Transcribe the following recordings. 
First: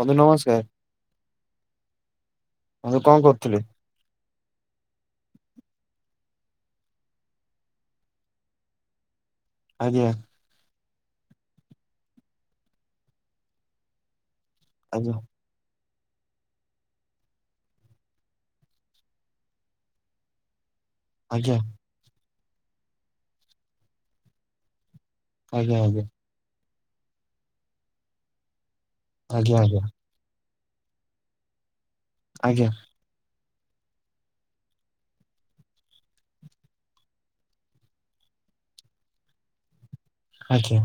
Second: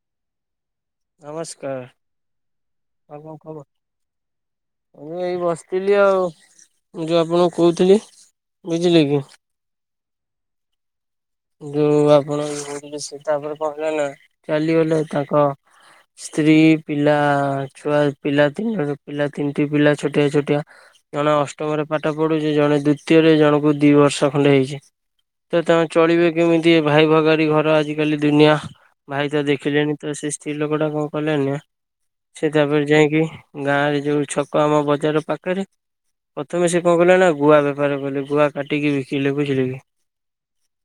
ବନ୍ଧୁ ନମସ୍କାର। ନମସ୍କାର। ବନ୍ଧୁ ଆଉ କଣ କରୁଥିଲେ? ଖବର ମୁଁ ଏଇ ବସିଥିଲି ଆଉ। ମୁଁ ଯୋଉ ଆପଣଙ୍କୁ କହୁଥିଲି ବୁଝିଲେ କି? ଆଜ୍ଞା। ଯୋଉ ଆପଣ ଭୂବନେସି ତାପରେ କଣ ହେଲେ ନା ଚାଲିଗଲେ ଆଜ୍ଞା ତାଙ୍କ ସ୍ତ୍ରୀ ପିଲା ଛୁଆ ପିଲା ତିନି ପିଲା ତିନିଟି ପିଲା ଛୋଟିଆ ଛୋଟିଆ ଜଣେ ଆଜ୍ଞା ଅଷ୍ଟମରେ ପାଠ ପଢୁଛି ଜଣେ ଦ୍ଵିତୀୟରେ ଜଣଙ୍କୁ ଦି ବର୍ଷ ଖଣ୍ଡେ ହେଇଛି। ତ ଆଜ୍ଞ ତମେ ଆା ଚଳିବେ କେମିତି ଭାଇ ଭଗାଡି ଘର ଆଜିକାଲି ଦୁନିଆ ଭାଇ ତ ଆଜ୍ଞା ଦେଖିଲେଣି ତ ସେ ସ୍ତ୍ରୀ ଲୋକ ଟା କଣ କଲାଣି ନା ସେ ଆଜ୍ଞା ତାପରେ ଯାଇକି ଗାଁ ରେ ଯୋଉ ଛକ ଆମ ବଜାର ପାଖରେ ପ୍ରଥମେ ସେ କଣ କଲେ ନା ଗୁଆ ବେପାର କଲେ। ଗୁଆ କାଟିକି ବିକିଲେ ବୁଝିଲେ କି? ଆଜ୍ଞା।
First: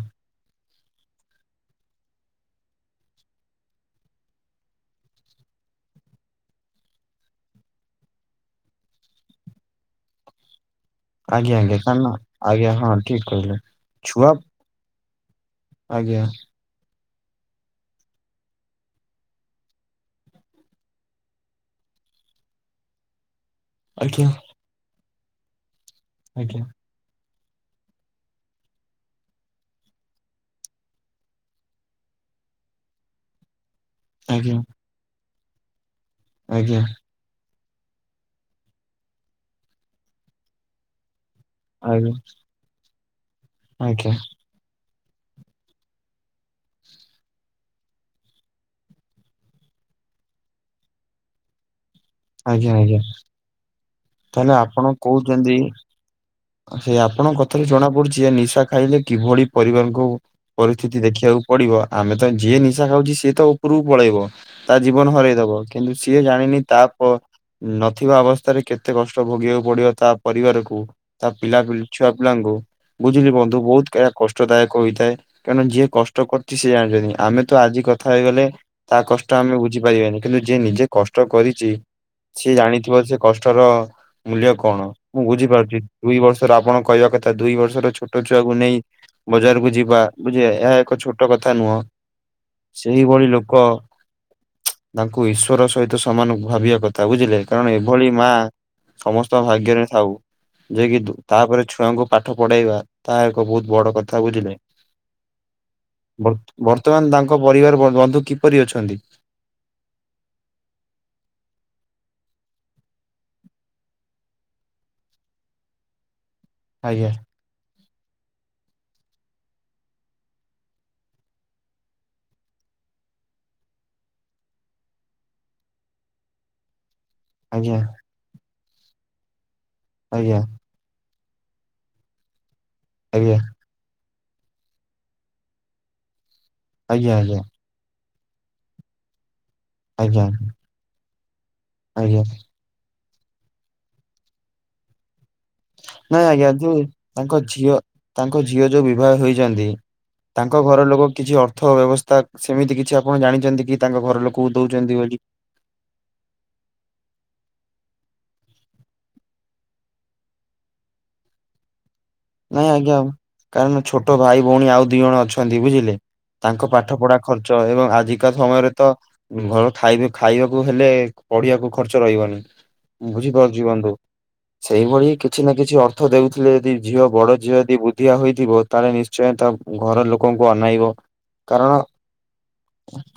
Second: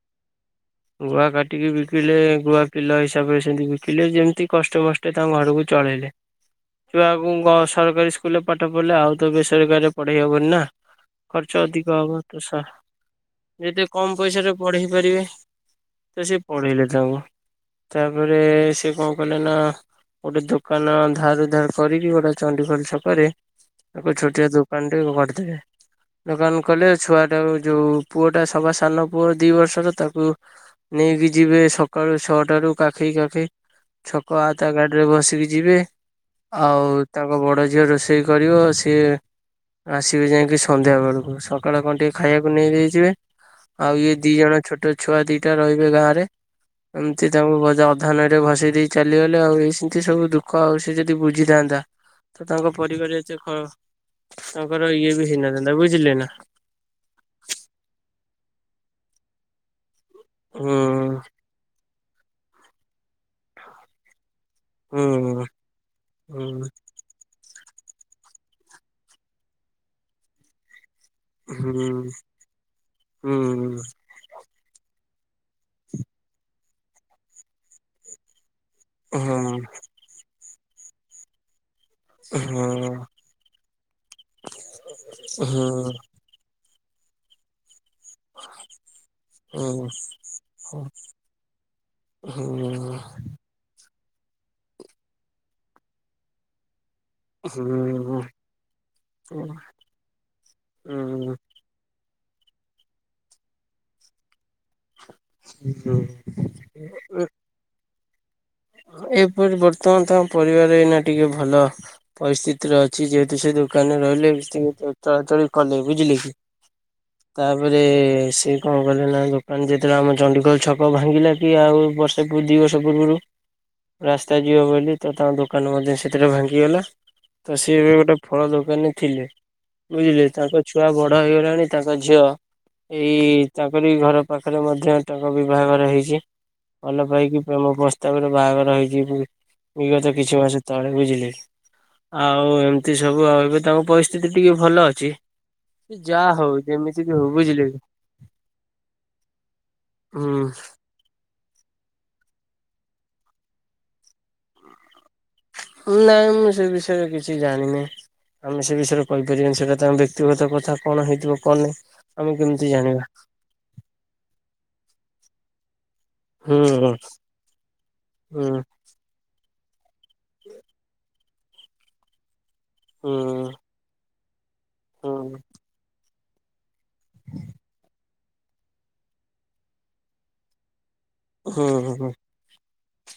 ଗୁଆ କାଟିକି ବିକିଲେ ଗୁଆ କିଲୋ ହିସାବରେ ସେମିତି ବିକିଲେ। ଯେମତି କଷ୍ଟମଷ୍ଟ ତାଙ୍କ ଘର ବୁ ଚଳେଇଲେ। ଛୁଆଙ୍ଗୁ ଙ୍ଗ ସରକାରୀ ସ୍କୁଲରେ ପାଠ ପଢିଲେ ଆଉ ତ ବେସରକାରୀରେ ପଢେଇ ହବନି ନା। ଆଜ୍ଞା ଖର୍ଚ୍ଚ ଆଜ୍ଞା ଅଧିକ କାନ ହବ ଆଜ୍ଞା ତୁଷାର ହଁ ଠିକ କହିଲେ। ଯଦି କମ ଛୁଆ ପଇସା ପଢେଇ ପାରିବେ ଆଜ୍ଞା ତ ସେ ପଢେଇଲେ ତାକୁ। ତାପରେ ସେ କଣ କଲେ ନା ଗୋଟେ ଦୋକାନ ଧାର ଉଧାର କରିକି ଗୋଟେ ଚଣ୍ଡିଖୋଲ ଛକରେ ତାକୁ ଆଜ୍ଞା ଛୋଟିଆ ଦୋକାନ ଟେ କରିଦେବେ ଦୋକାନ ଆଜ୍ଞା କଲେ ଛୁଆ ସେଟା ଯୋଉ ପୁଅଟା ସବା ସାନ ପୁଅ ଦି ବର୍ଷର ତାକୁ ନେଇକି ଯିବେ ସକାଳୁ ଛଅଟାରୁ କାଖେଇ କାଖେଇ ଛକ ଆ ଆଜ୍ଞା ତା ଗାଡି ରେ ବସିକି ଯିବେ ଆଜ୍ଞା ଆଉ ତାଙ୍କ ବଡ ଝିଅ ରୋଷେଇ କରିବ ସିଏ ଆସିବେ ଯାଇକି ସନ୍ଧ୍ୟାବେଳକୁ। ସକାଳେ କଣ ଟିକେ ଆଜ୍ଞା। ଖାଇବାକୁ ନେଇଯାଇଥିବେ। ଆଜ୍ଞା। ଛୋଟ ଛୁଆ ଦିଟା ରହିବେ ଗାଁରେ। ଏମିତି ତାଙ୍କୁ ଅଧାନରେ ଭସେଇ ଦେଇ ଚାଲିଗଲେ ଆଉ ଏଇ ସେମିତି ସବୁ ଦୁଃଖ ଆଉ ସେ ଯଦି ବୁଝିଥାନ୍ତା। ତ ଆଜ୍ଞା ତାଙ୍କ ଆଜ୍ଞା ପରିବାର ଏତେ ହଁ ତାହେଲେ ତାଙ୍କର ଇଏ ବି ହେଇନଥାନ୍ତା ବୁଝିଲେ ନା? ସେଇ ଆପଣଙ୍କ କଥାରୁ ଜଣା ପଡୁଛି ଯେ ନିଶା ଖାଇଲେ କିଭଳି ପରିବାରକୁ ହୁଁ ପରିସ୍ଥିତି ଦେଖିବାକୁ ପଡିବ ଆମେ ତ ଯିଏ ନିଶା ଖାଉଛ ସିଏ ତ ଉପରକୁ ପଳେଇବ। ତା ହୁଁ ଜୀବନ ହରେଇଦେବ କିନ୍ତୁ ସିଏ ଜାଣିନି ହୁଁ ତାପ ନଥିବା ଅବସ୍ଥାରେ କେତେ କଷ୍ଟ ଭୋଗିବାକୁ ପଡିବ ତା ପରିବାରକୁ। ତା ପିଲା ପିଲି ହୁଁ ଛୁଆ ପିଲାଙ୍କୁ ବୁଝିଲି ହୁଁ ବନ୍ଧୁ ବହୁତ କଷ୍ଟଦାୟକ ହୋଇଥାଏ। କାରଣ ଯିଏ କଷ୍ଟ କରଛି ସେ ଜାଣିଛନ୍ତି ଆମେ ତ ଆଜି କଥା ହେଇଗଲେ। ତା ହୁଁ କଷ୍ଟ ଆମେ ବୁଝିପାରିଵାନି କିନ୍ତୁ ଯିଏ ନିଜେ କଷ୍ଟ କରିଛି। ସେ ଜାଣିଥିବ ହୁଁ ସେ କଷ୍ଟର ମୂଲ୍ୟ କଣ ମୁଁ ବୁଝିପାରୁଛି। ହୁଁ ଦୁଇ ବର୍ଷର ଆପଣ କହିବା କଥା ଦୁଇ ବର୍ଷର ଛୋଟ ଛୁଆକୁ ନେଇ ବଜାରକୁ ହୁଁ ଯିବା ବୁଝ ଏହା ଏକ ଛୋଟ କଥା ନୁହଁ। ଏପରି ସେଇଭଳି ଲୋକ ତାଙ୍କୁ ଇଶ୍ୱର ସହିତ ସମାନଙ୍କୁ ଭାବିବା କଥା। ତା ବୁଝିଲେ କାରଣ ଏଭଳି ମା ସମସ୍ତଙ୍କ ଭାଗ୍ୟରେ ଥାଉ ଯ କି ଦୁ ତାପରେ ଛୁଆ ଗୁ ପାଠ ପଢେଇବା ତାହା ଏକ ବହୁତ ବଡ କଥା ବୁଝିଲେ। ଵ ବର୍ତ୍ତମାନ ତାଙ୍କ ପରିବାର ବଧୂ ଏପରି ବର୍ତ୍ତମାନ ତାଙ୍କ ପରିବାର ଏଇନା ଟିକେ ଭଲ। ପରିସ୍ଥିତିରେ ଅଛି ଯେହେତୁ ସେ ଦୋକାନରେ ରହିଲେ ଚଳାଚଳି କଲେ ବୁଝିଲେ କି? ଆଜ୍ଞା। ତାପରେ ସେ କଣ କଲେ ନା ଦୋକାନ ଯେତେବେଳେ ଆମ ଚଡିଗୋଲ ଛକ ଭାଙ୍ଗିଲା କି ଆଉ ବର୍ଷେ ଦି ବର୍ଷ ତାପୂର୍ବରୁ ରାସ୍ତା ଯିବ ବୋଲି ତ ତାଙ୍କ ଦୋକାନ ମଧ୍ୟ ସେଥିରେ ଭାଙ୍ଗିଗଲା। ତ ସେ ଆଜ୍ଞା ଏବେ ଗୋଟେ ଫଳ ଦୋକାନରେ ଥିଲେ ବୁଝିଲେ ଆଜ୍ଞା ତାଙ୍କ ଛୁଆ ବଡ ବଢ ହେଇଗଲାଣି ତାଙ୍କ ଝିଅ ଆଜ୍ଞା ଏଇ ତାଙ୍କରି ଘର ପାଖରେ ମଧ୍ୟ ତାଙ୍କ ବିବାଘର ହେଇଛି ଭଲ ଆଜ୍ଞା ଆଜ୍ଞା ପାଇକି ପ୍ରେମ ପ୍ରସ୍ତ ତା ପରେ ବାହାଘର ହେଇଛି ବିଗତ ଆଜ୍ଞା କିଛି ମାସ ତଳେ ବୁଝିଲେ ଆଜ୍ଞା ଆଉ ଏମତି ସବୁ ଆଉ ଏବେ ତାଙ୍କ ପରିସ୍ଥିତି ଟିକେ ଭଲ ଅଛି। ନାଇଁ ଯାହା ଆଜ୍ଞା ହଉ ଯ ଯେମିତି ବି ହଉ ତାଙ୍କ ବୁଝିଲେ ଝିଅ କି ତାଙ୍କ ଝିଅ ଯୋଉ ବିବାହ ହେଛନ୍ତି। ହୁଁ ତାଙ୍କ ଘର ଲୋକ କିଛି ଅ ଅର୍ଥ ବ୍ୟବସ୍ଥା ସେମିତି କିଛି ଆପଣ ଜାଣିଛନ୍ତି କି ତାଙ୍କ ଘର ଲୋକଙ୍କୁ ଦଉଛନ୍ତି ବୋଲି? ନାଇଁ ମୁଁ ସେ ବିଷୟରେ କିଛି ଜାଣିନାହିଁ। ଆମେ ସେ ବିଷୟରେ କହିପାରିବାନି ସେଇଟା ତାଙ୍କ ବ୍ୟକ୍ତିଗତ କଥା କଣ ହେଇଥିବ କଣ ନାହିଁ। ଆମେ କେମିତି ନାଇଁ ଆଜ୍ଞା ଜାଣିବା କାରଣ ଛୋଟ ଭାଇ ଭଉଣୀ ଆଉ ଦିଇ ଜଣ ଅଛନ୍ତି ବୁଝିଲେ। ହୁଁ ତାଙ୍କ ପାଠ ପଢା ଖର୍ଚ୍ଚ ଏବଂ ଆଜିକା ହୁଁ ସମୟରେ ତ ଘର ଖାଇବେ ଖାଇବାକୁ ହେଲେ ପଢିବାକୁ ଖର୍ଚ୍ଚ ରହିବନି ହୁଁ ବୁଝିପାରୁଛି ବଧୁ। ସେଇଭଳି ହୁଁ କିଛି ନା କିଛି ଅର୍ଥ ଦଉଥିଲେ ଯଦି ଝିଅ ବଡ ଝିଅ ଯଦି ଦିଆ ହୋଇଇଥିବ ତାହେଲେ ନିଶ୍ଚୟ ତା ଘର ଲୋକଙ୍କୁ ଅନାଇବ। ହୁଁ କାରଣ ହଁ ହଁ।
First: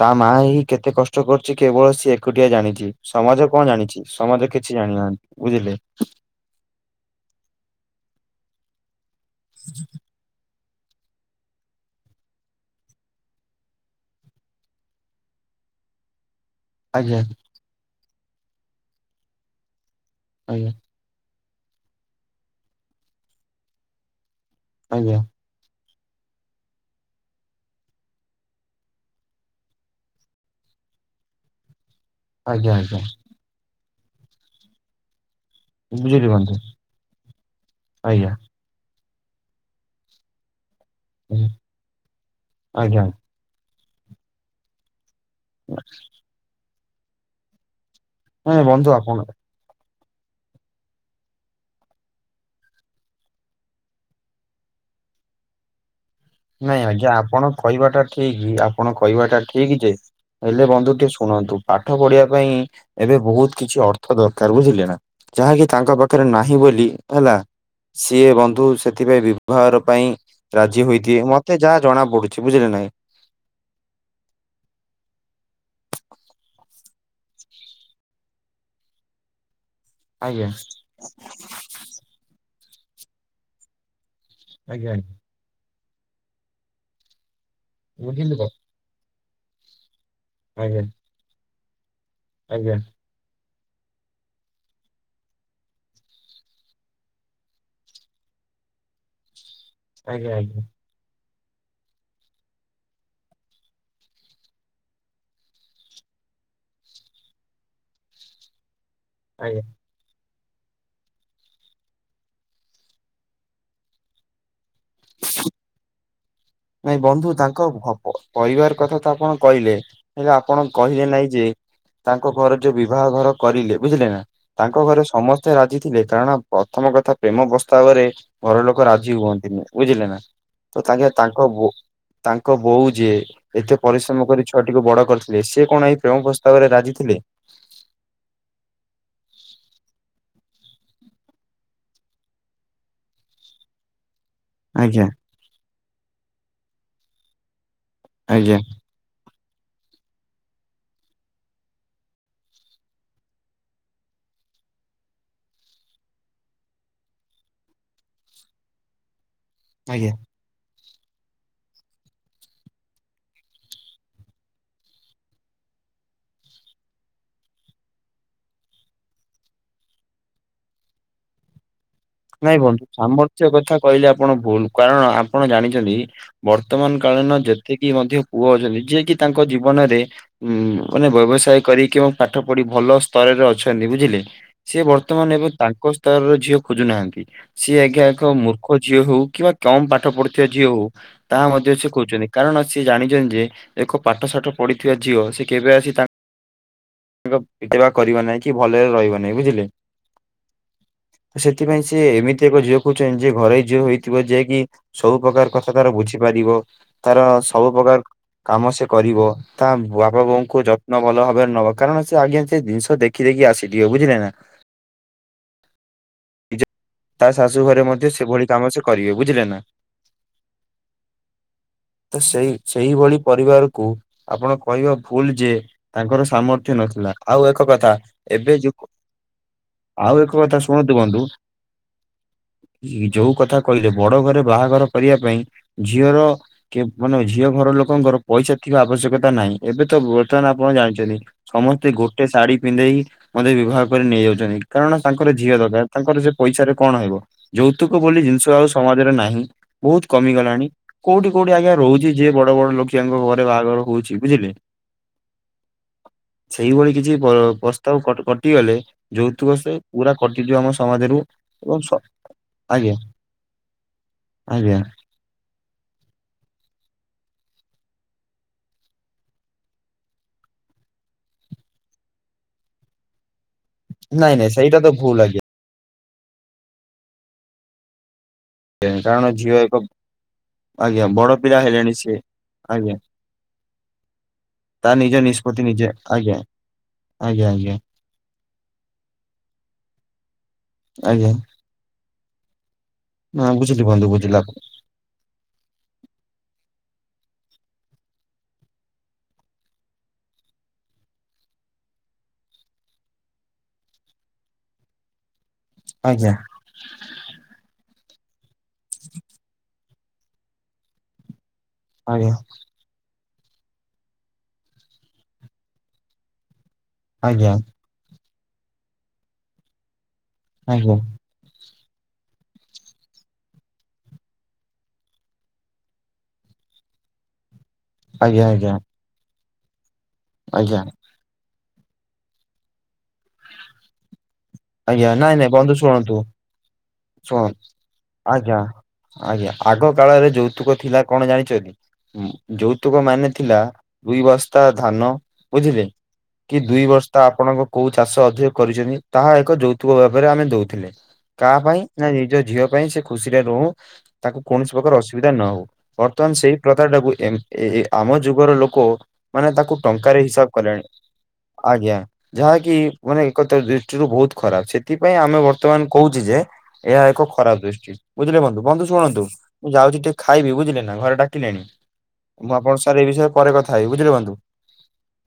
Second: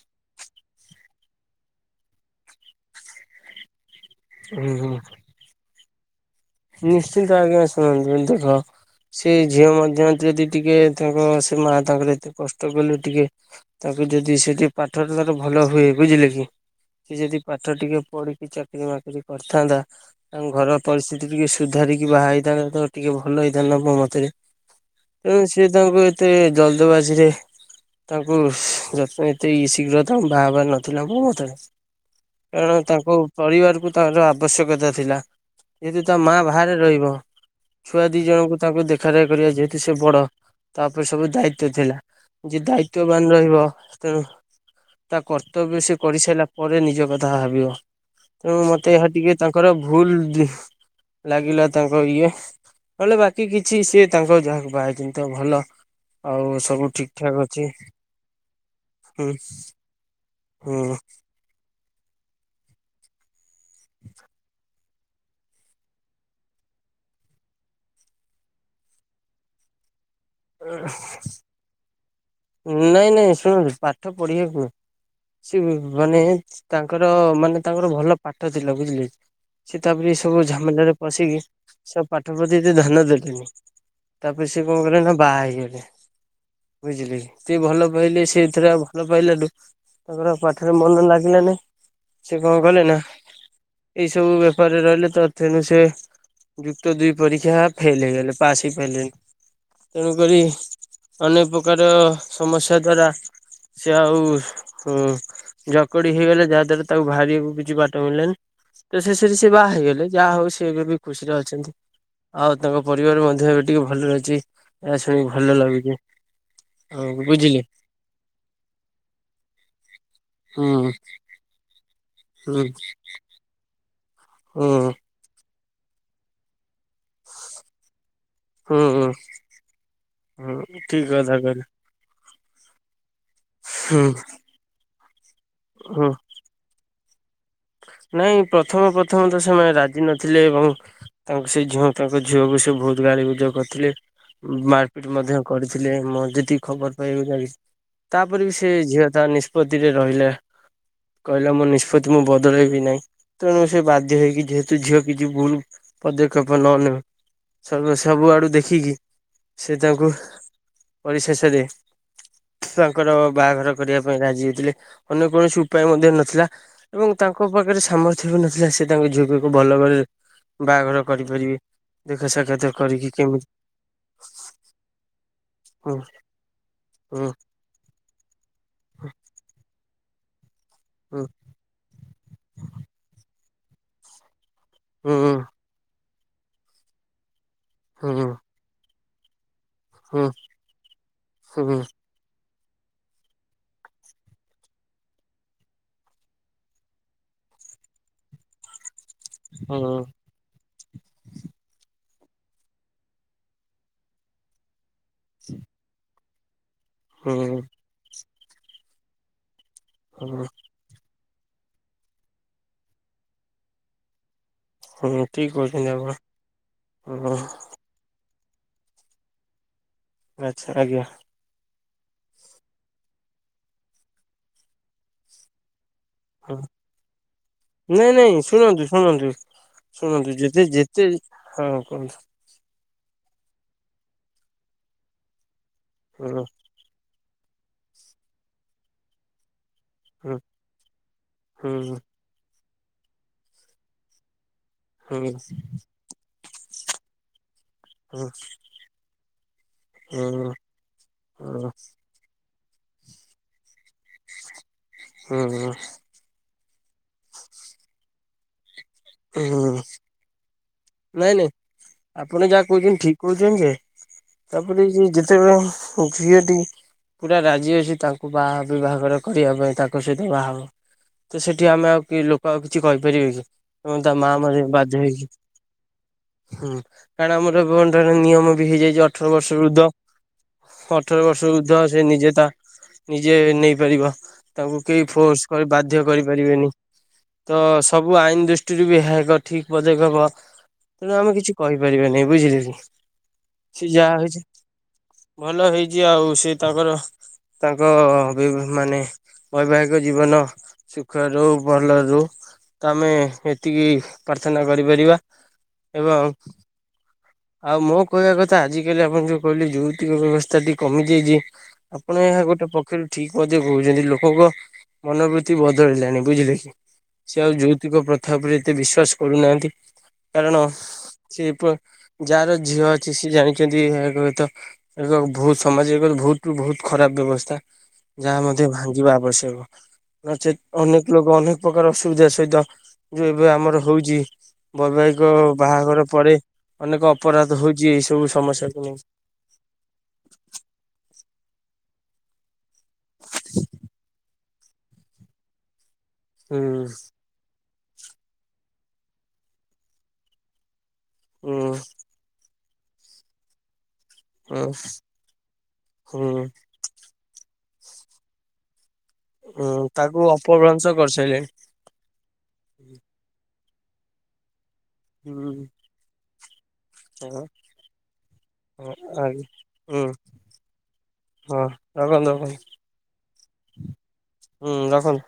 ତା ମା ହି କେତେ କଷ୍ଟ କରୁଛି କେବଳ ସିଏ ଏକୁଟିଆ ଜାଣିଛି ସମାଜ କଣ ଜାଣିଛି। ସମାଜ କିଛି ହୁଁ ଜାଣିନାହାନ୍ତି ବୁଝିଲେ? ନିଶ୍ଚିନ୍ତ ଆଜ୍ଞା ଶୁଣନ୍ତୁ ଦେଖ ସେ ଝିଅ ମଧ୍ୟ ଯଦି ଟିକେ ତାଙ୍କ ସେ ମା ତାଙ୍କର ଏତେ କଷ୍ଟ କଲେ ଟିକେ ତାଙ୍କ ଯଦି ସେଠିକେ ପାଠରେ ତାର ଭଲ ଭଲ ହୁଏ ବୁଝିଲେ କି? ସିଏ ଆଜ୍ଞା ଯଦି ପାଠ ଟିକେ ପଢିକି ଚାକିରି ମାକିରି କରିଥାନ୍ତା ତାଙ୍କ ଆଜ୍ଞା ଘର ପରିସ୍ଥିତି ଟିକେ ସୁଧାରିକି ବାହା ହେଇଥାନ୍ତା ତ ଟିକେ ଭଲ ହେଇଥାନ୍ତା ମୋ ମତରେ ଆଜ୍ଞା ତେଣୁ ସେ ତାଙ୍କୁ ଏତେ ଜଲଦବାଜି ରେ ତାଙ୍କୁ ଯତ୍ନ ଏତେ ଶୀଘ୍ର ତମ୍ ବହା ହବାର ନଥିଲା ମୋ ମତରେ। ଆଜ୍ଞା କାରଣ ଆଜ୍ଞା ତାଙ୍କୁ ପରିବାରକୁ ତାଙ୍କର ଆବଶ୍ୟକତା ଥିଲା। ଯେହେତୁ ତା ବୁଝିଲି ମା ବନ୍ଧୁ ବାହାରେ ରହିବ ଛୁଆ ଦି ଆଜ୍ଞା ଜଣଙ୍କୁ ତାଙ୍କୁ ଦେଖା ରେଖା କରିବା ଯେହେତୁ ସେ ବଡ଼। ତା ଉପରେ ସବୁ ଦାୟିତ୍ୱ ଥିଲା ଯେ ଆଜ୍ଞା ଦାୟିତ୍ଵବାନ ରହିବ ତେଣୁ ତା କର୍ତ୍ତବ୍ୟ ସେ କରିସାରିଲା ପରେ ନିଜ କଥା ଭାବିବ ତେଣୁ ନାଇଁ ବନ୍ଧୁ ମତେ ଏହା ଆପଣ ଟିକେ ତାଙ୍କର ଭୁଲ୍ ଦିହୁ ଲାଗିଲା ତାଙ୍କ ଇଏ। ନହେଲେ ବାକି କିଛି ସିଏ ତାଙ୍କ ଯାହାକୁ ବାହା ହେଇଛନ୍ତି ତ ଭଲ ଆଉ ନାଇଁ ସବୁ ଠିକ ଆଜ୍ଞା ଠାକ ଆପଣ ଅଛି କହିବାଟା ଠିକ୍ ଆପଣ ହୁଁ କହିବାଟା ଠିକ୍ ଯେ ହେଲେ ବନ୍ଧୁ ହୁଁ। ଟିକେ ଶୁଣନ୍ତୁ। ପାଠ ପଢ଼ିବା ପାଇଁ ଏବେ ବହୁତ୍ କିଛି ଅର୍ଥ ଦରକାର୍ ବୁଝିଲେ ନା ଯାହାକି ତାଙ୍କ ପାଖରେ ନାହିଁ। ବୋଲି ହେଲା ସିଏ ବନ୍ଧୁ ସେଥିପାଇଁ ବିଭାଘର ପାଇଁ ପାଇଁ ରାଜି ହୋଇ ଦିଏ ମତେ ଯାହା ଜଣା ନାଇଁ ନାଇଁ ଶୁଣନ୍ତୁ ପାଠ ପଢ଼ିବାକୁ ସେ ମାନେ ତାଙ୍କର ମାନେ ତାଙ୍କର ଭଲ ପାଠ ଥିଲା ବୁଝିଲେ କି? ସେ ତାପରେ ଏସବୁ ଆଜ୍ଞା ଝାମେଲାରେ ପଶିକି ସବୁ ପାଠ ପ୍ରତି ଧ୍ୟାନ ଦେଲେନି। ତାପରେ ସେ କଣ କଲେ ଆଜ୍ଞା ନା ବାହା ହେଇଗଲେ ବୁଝିଲେକି ଏତେ ଭଲ ପାଇଲେ ବୁଝିଲୁ ସେ ତ ଏଥିରେ ଆଉ ଭଲ ପାଇଲାଠୁ ତାଙ୍କର ଆଉ ପାଠରେ ଆଜ୍ଞା ମନ ଲାଗିଲାନାଇ ସେ କଣ ଆଜ୍ଞା କଲେ ନା ଏଇ ସବୁ ବେପାରରେ ରହିଲେ ତ ତେଣୁ ସେ ଯୁକ୍ତ ଦୁଇ ପରୀକ୍ଷା ଫେଲ୍ ହେଇଗଲେ ପାସ୍ ହେଇ ପାଇଲେନି ତେଣୁ ଆଜ୍ଞା କରି ଆଜ୍ଞା ଅନେକ ପ୍ରକାର ସମସ୍ୟା ଦ୍ଵାରା ସେ ଆଉ ହୁଁ ଜକଡ଼ି ହେଇଗଲେ ଯାହା ଦ୍ଵାରା ତାକୁ ବାହାରିବାକୁ କିଛି ବାଟ ମିଳିଲାନି। ତ ଶେଷରେ ସେ ଆଜ୍ଞା। ବାହା ହେଇଗଲେ ଯାହା ହଉ ସେ ଏବେ ବି ଖୁସିରେ ଅଛନ୍ତି ଆଉ ତାଙ୍କ ପରିବାର ମଧ୍ୟ ଏବେ ଟିକେ ଭଲରେ ଅଛି। ଏରା ଶୁଣିିକି ଭଲ ଲାଗୁଚି। ନାଇଁ ବନ୍ଧୁ ତାଙ୍କ ପରିବାର କଥା ତ ଆପଣ କହିଲେ ହେଲେ ଆପଣ ହୁଁ କହିଲେ ନାଇଁ ଯେ। ତାଙ୍କ ଘରେ ହୁଁ ଯୋଉ ବିବାହ ଘର କରିଲେ ବୁଝିଲେ ନା ହୁଁ ତାଙ୍କ ଘରେ ସମସ୍ତେ ରାଜି ଥିଲେ। କାରଣ ପ୍ରଥମ କଥା ପ୍ରେମ ପସ୍ତାବରେ ଘର ହୁଁ ଲୋକ ହୁଁ ରାଜି ହୁଅନ୍ତିନି ବୁଝିଲେ ନା ହୁଁ ତ ଠିକ ତାଙ୍କେ କଥା ତାଙ୍କ କହିଲେ ବୋ ତାଙ୍କ ବୋଉ ଯିଏ ଏତେ ହୁଁ ପରିଶ୍ରମ କରି ଛୁଆଟିକୁ ବଡ଼ କରିଥିଲେ ସେ କଣ ଏଇ ହୁଁ ପ୍ରେମ ପ୍ରସ୍ତାବରେ ରାଜି ଥିଲେ। ନାଇଁ ପ୍ରଥମ ପ୍ରଥମ ତ ସେମାନେ ରାଜି ନଥିଲେ ଏବଂ ତାଙ୍କୁ ସେ ଝିଅ ତାଙ୍କ ଝିଅକୁ ସେ ବହୁତ୍ ଗାଳି ଗୁଜ କରିଥିଲେ। ଆଜ୍ଞା ମାରପିଟ୍ ମଧ୍ୟ କରିଥିଲେ। ମୁଁ ଯେତିକି ଖବର ପାଇବାକୁ ଯାଇ ତାପରେ ବି ଆଜ୍ଞା ସେ ଝିଅ ତା ନିଷ୍ପତ୍ତିରେ ରହିଲା କହିଲା ମୋ ନିଷ୍ପତ୍ତି ମୁଁ ବ ଦଳେଇବି ନାଇଁ ତେଣୁ ସେ ବାଧ୍ୟ ହେଇକି ଯେହେତୁ ଝିଅ କିଛି ଭୁଲ୍ ପଦକ୍ଷେପ ନ ନେବ ସବୁ ସବୁଆଡ଼ୁ ଦେଖିକି ସେ ଆଜ୍ଞା। ତାଙ୍କୁ ପରିଶେସେରେ ତାଙ୍କର ବାହାଘର କରିବା ପାଇଁ ରାଜି ହେଇଥିଲେ ଅନ୍ୟ କୌଣସି ଉପାୟ ମଧ୍ୟ ନଥିଲା। ଏବଂ ତାଙ୍କ ପାଖରେ ସାମର୍ଥ୍ୟ ବି ନଥିଲା ସେ ତାଙ୍କ ଝିଅକୁ ଭଲ ଘରେ ବାହାଘର କରିପାରିବେ। ଦେଖା ନାଇଁ ସାକ୍ଷାତ ବନ୍ଧୁ କରିକି କେମିତି ସାମର୍ଥ୍ୟ କଥା କହିଲେ ଆପଣ ଭୁଲ୍ କାରଣ ଆପଣ ଜାଣିଛନ୍ତି ବର୍ତ୍ତମାନ୍ କାଳ କାରଣ ଯେତିକି ମଧ୍ୟ ପୁଅ ଅଛନ୍ତି ଯିଏକି ତାଙ୍କ ଜୀବନରେ ହୁଁ ମାନେ ହୁଁ ବ୍ୟବସାୟ କରି କେଉଁ ପାଠ ପଢ଼ି ଭଲ ସ୍ତରରେ ଅଛନ୍ତି ବୁଝିଲେ? ସେ ହୁଁ ବର୍ତ୍ତମାନ ଏବେ ତାଙ୍କ ସ୍ତରର ଝିଅ ଖୋଜୁନାହାନ୍ତି ସିଏ ଆଜ୍ଞା ହୁଁ ଏକ ମୂର୍ଖ ଝିଅ ହଉ କିମ୍ବା କମ୍ ପାଠ ହୁଁ ପଢୁଥିବା ଝିଅ ହଉ ତାହା ମଧ୍ୟ ହୁଁ ସେ ଖୋଜୁଚନ୍ତି। କାରଣ ସେ ଜାଣିଚନ୍ତି ଯେ ଏକ ପାଠ ସାଠ ପଢ଼ିଥିବା ଝିଅ ସେ କେବେ ଆସି ତା ବିତେବା କରିବା ନାଇଁ କି ଭଲରେ ରହିବା ନାଇଁ ବୁଝିଲେ ହୁଁ ସେଥିପାଇଁ ସେ ସିଏ ଏମିତି ଏକ ଝିଅ ଖୋଜୁଚନ୍ତି ଯିଏ ଘରୋଇ ଝିଅ ହେଇଥିବ ଜେକିି ସବୁ ପ୍ରକାର କଥା ତାର ବୁଝିପାରିବ। ତାର ସବୁ ପ୍ରକାର କାମ ସେ କରିବ ତା ବାପ ହୁଁ ବୋଉଙ୍କୁ ଯତ୍ନ ଭଲ ଭାବ ନବ କାରଣ ସେ ଆଜ୍ଞା ସେ ଜିନିଷ ଦେଖି ଦେଖି ଆସିଥିବ ବୁଝିଲେ ନା? ହୁଁ, ଠିକ କହୁଛନ୍ତି ଆପଣ ଏଜ। ତା ହୁଁ ଶାଶୁ ଘରେ ମଧ୍ୟ ସେଭଳି। କାମ ସେ କରିବେ ବୁଝିଲେ ନା। ଆଚ୍ଛା ଆଜ୍ଞା। ତ ସେଇ, ସେଇଭଳି ପରିବାରକୁ ଆପଣ କହିବା ଭୁଲ ଯେ ତାଙ୍କର ହୁଁ ସାମର୍ଥ୍ୟ ନଥିଲା। ଆଉ ଏକ କଥା ନାଇଁ ନାଇଁ ଏବେ ଯଉ ଶୁଣନ୍ତୁ କ ଶୁଣନ୍ତୁ ଆଉ ଶୁଣନ୍ତୁ ଏକ କଥା ଯେତେ ଶୁଣନ୍ତୁ ଯେତେ ବନ୍ଧୁ। ହଁ କୁହନ୍ତୁ ଇ ଯୋଉ କଥା କହିଲେ ବଡ ଘରେ ବାହାଘର କରିବା ପାଇଁ ଝିଅର ହୁଁ କେ ମାନେ ଝିଅ ଘର ଲୋକଙ୍କର ପଇସା ଥିବା ଆବଶ୍ୟକତା ନାହିଁ ଏବେ ତ ହୁଁ ବର୍ତ୍ତମାନ ଆପଣ ଜାଣିଛନ୍ତି। ସମସ୍ତେ ହୁଁ ଗୋଟେ ଶାଢୀ ପିନ୍ଧେଇି ମନ୍ଦିରେ ବିବାହ କରି ନେଇଯାଉଛନ୍ତି। କାରଣ ହୁଁ ତାଙ୍କର ଝିଅ ଦରକାର ତାଙ୍କର ସେ ପଇସା ରେ କଣ ହେବ। ଯୌତୁକ ବୋଲି ହୁଁ ଜିନିଷ ଆଉ ସମାଜରେ ନାହିଁ ବହୁତ ହୁଁ କମିଗଲାଣି କୋଉଠି କୋଉଠି ହୁଁ ଆଜ୍ଞା ରହୁଛି ଯିଏ ବ ବଡ ବଡ ଲୋକିଆଙ୍କ ଘରେ ବାହାଘର ହଉଛି ବୁଝିଲେ। ହୁଁ ହୁଁ। ସେଇଭଳି କିଛି ପର ପ୍ରସ୍ତାବ କଟ କଟିଗଲେ। ଯୌତୁକ ସେ ପୁରା କଟିଯିବ ଆମ ସମାଜରୁ ନାଇଁ ନାଇଁ ଏବଂ ସ ଆପଣ ଯାହା ଆଜ୍ଞା। କହୁଛନ୍ତି ଠିକ କହୁଛନ୍ତି ଯେ ଆଜ୍ଞା। ତାପରେ ଯିଏ ଯେତେବେଳେ ଝିଅଟିଏ। ପୁରା ରାଜି ଅଛି ତାଙ୍କୁ ବାହା ବିଭାଘର କରିବା ପାଇଁ ତାଙ୍କ ସହିତ ବାହାହେବା। ତ ସେଠି ଆମେ ଆଉ କି ଲୋକ ଆଉ କିଛି କହିପାରିବେ କି? ଏବଂ ତା ମା ନାଇଁ ମ ନାଇଁ [unintelligible] ସେଇଟା ତ ବାଧ୍ୟ ଭୁଲ ହେଇଛୁ। ଆଜ୍ଞା ହୁଁ, କାରଣ ଆମର [unintelligible] ନିୟ ଆମ ବି ହେଇଯାଇଛି ଅଠର କାରଣ ଝିଅ ବର୍ଷରୁ ଏକ ଉର୍ଦ୍ଧ। ଆଜ୍ଞା ଅଠର ବଡ ବର୍ଷ ପିଲା ଉର୍ଦ୍ଧ ହେଲେଣି ସେ ସିଏ। ନିଜେ ତା ଆଜ୍ଞା ନିଜେ ନେଇପାରିବ। ତାକୁ ତା କେହି ନିଜ ଫୋର୍ସ ନିଷ୍ପତ୍ତି କରି ନିଜେ ବାଧ୍ୟ ଆଜ୍ଞା କରିପାରିବେନି। ଆଜ୍ଞା ତ ଆଜ୍ଞା ସବୁ ଆଇନ ଦୃ ଷ୍ଟିରୁ ବି ଏହା ଏକ ଠିକ ପଦକ୍ଷେପ। ତେଣୁ ଆଜ୍ଞା। ଆମେ କିଛି କହିପାରିବା ନାହିଁ ବୁଝିଲେ କି। ହଁ ବୁଝିଲି ସେ ବନ୍ଧୁ ଯାହା ବୁଝିଲି ହେଇଛି ଆପଣ ଭଲ ହେଇଛି ଆଉ ସେ ତାଙ୍କର ତାଙ୍କ ବି ଭ ମାନେ ବୈବାହିକ ଜୀବନ ସୁଖରେ ରହୁ, ଭଲ ରହୁ ତ ଆମେ ହେ ଏତିକି ପ୍ରାର୍ଥନା କରିପାରିବା ଏବଂ ଆଜ୍ଞା ଆଉ ମୁଁ କହିବା କଥ ଥା। ଆଜି କାଲି ଆପଣ ଯୋଉ କହିଲେ ଯୌତୁକ ବ୍ୟବସ୍ଥାଟି କମିଯାଇଛି ଆପଣ ଆଜ୍ଞା ଏହା ଗୋଟେ ପକ୍ଷରୁ ଠିକ ମଧ୍ୟ କହୁଛନ୍ତି। ଲୋକଙ୍କ ମନୋବୃତ୍ତି ବଦଳିଲାଣି। ବୁଝିଲେ କି? ସେ ଆଜ୍ଞା ଆଉ ଯୌତୁକ ପ୍ରଥା ଉପରେ ଏତେ ବିଶ୍ଵାସ କରୁନାହାନ୍ତି। କାରଣ ଆଜ୍ଞା ସେ ପ ଯାହାର ଝିଅ ଅଛି ସିଏ ଜାଣିଛନ୍ତି ଏହା ଏକ [unintelligible] ଏକ ବହୁତ ସମାଜ [unintelligible] ବହୁତ ରୁ ବହୁତ ଖରାପ ବ୍ୟବସ୍ଥା। ଆଜ୍ଞା ଯାହା ମଧ୍ୟ ଆଜ୍ଞା। ଭାଙ୍ଗିବା ଆବଶ୍ୟକ। ନଚେତ୍ ଆଜ୍ଞା ଅନେକ ଲୋକ ଅନେକ ପ୍ରକାର ଅସୁବିଧା ସହିତ ଯୋଉ ଏବେ ଆମର ହଉଛି। ଆଜ୍ଞା ବୈବାହିକ ନାଇଁ ନାଇଁ ବନ୍ଧୁ ବାହାଘର ଶୁଣନ୍ତୁ ପରେ ଅନେକ ଅପରାଧ ଶୁଣନ୍ତୁ ହଉଛି ଏଇ ସବୁ ଆଜ୍ଞା। ସମସ୍ୟାକୁ ନେଇ। ଆଜ୍ଞା ଆଗ କାଳରେ ଯୌତୁକ ଥିଲା କଣ ଜାଣି ଛ କି? ଉମ ଯୌତୁକ ମାନେ ଥିଲା ଦୁଇ ବସ୍ତା ଧାନ ବୁଝିଲେ। କି ହୁଁ ଦୁଇ ବସ୍ତା ଆପଣଙ୍କ କୋଉ ଚାଷ ଅଧିକ କରିଛନ୍ତି? ତାହା ଏକ ଯୌତୁକ ଭାବରେ ଆମେ ଦଉଥିଲେ। ହୁଁ କାହା ପାଇଁ ନା ନିଜ ଝିଅ ପାଇଁ, ସେ ଖୁସିରେ ରହୁ। ତାକୁ ହୁଁ କୌଣସି ପ୍ରକାର ଅସୁବିଧା ନ ହଉ। ବର୍ତ୍ତମାନ ହୁଁ ସେଇ ପ୍ରଥା ଟାକୁ ଏମ ଏ ଏ ଆମ ଯୁଗର ଲୋକ ମାନେ ତାକୁ ହୁଁ ଟଙ୍କାରେ ହିସାବ କଲାଣି। ଅପଭ୍ରଂଶ କରିସାରିଲେଣି। ଆଜ୍ଞା ଯାହାକି ମାନେ ଏକତ୍ର ଦୃ ଷ୍ଟି ରୁ ବହୁତ ଖରାପ। ସେଥିପାଇଁ ଆମେ ହୁଁ ବର୍ତ୍ତମାନ କହୁଛେ ଯେ ଏହା ଏକ ହଁ ଖରାପ ଦୃଷ୍ଟି। ବୁଝିଲେ ବନ୍ଧୁ। ବନ୍ଧୁ ହଁ ଶୁଣନ୍ତୁ, ଆଜ୍ଞା। ମୁଁ ଯାଉଛି ହୁଁ ଟିକେ ଖାଇବି ବୁଝିଲେ ନା ଘରେ ଡାକିଲେଣି। ହଁ ରଖନ୍ତୁ ମୁଁ ରଖନ୍ତୁ ଆପଣ ସାର୍ ଏଇ ବିଷୟରେ ପରେ କଥା ହେବି, ବୁଝିଲେ ବନ୍ଧୁ। ହୁଁ ରଖନ୍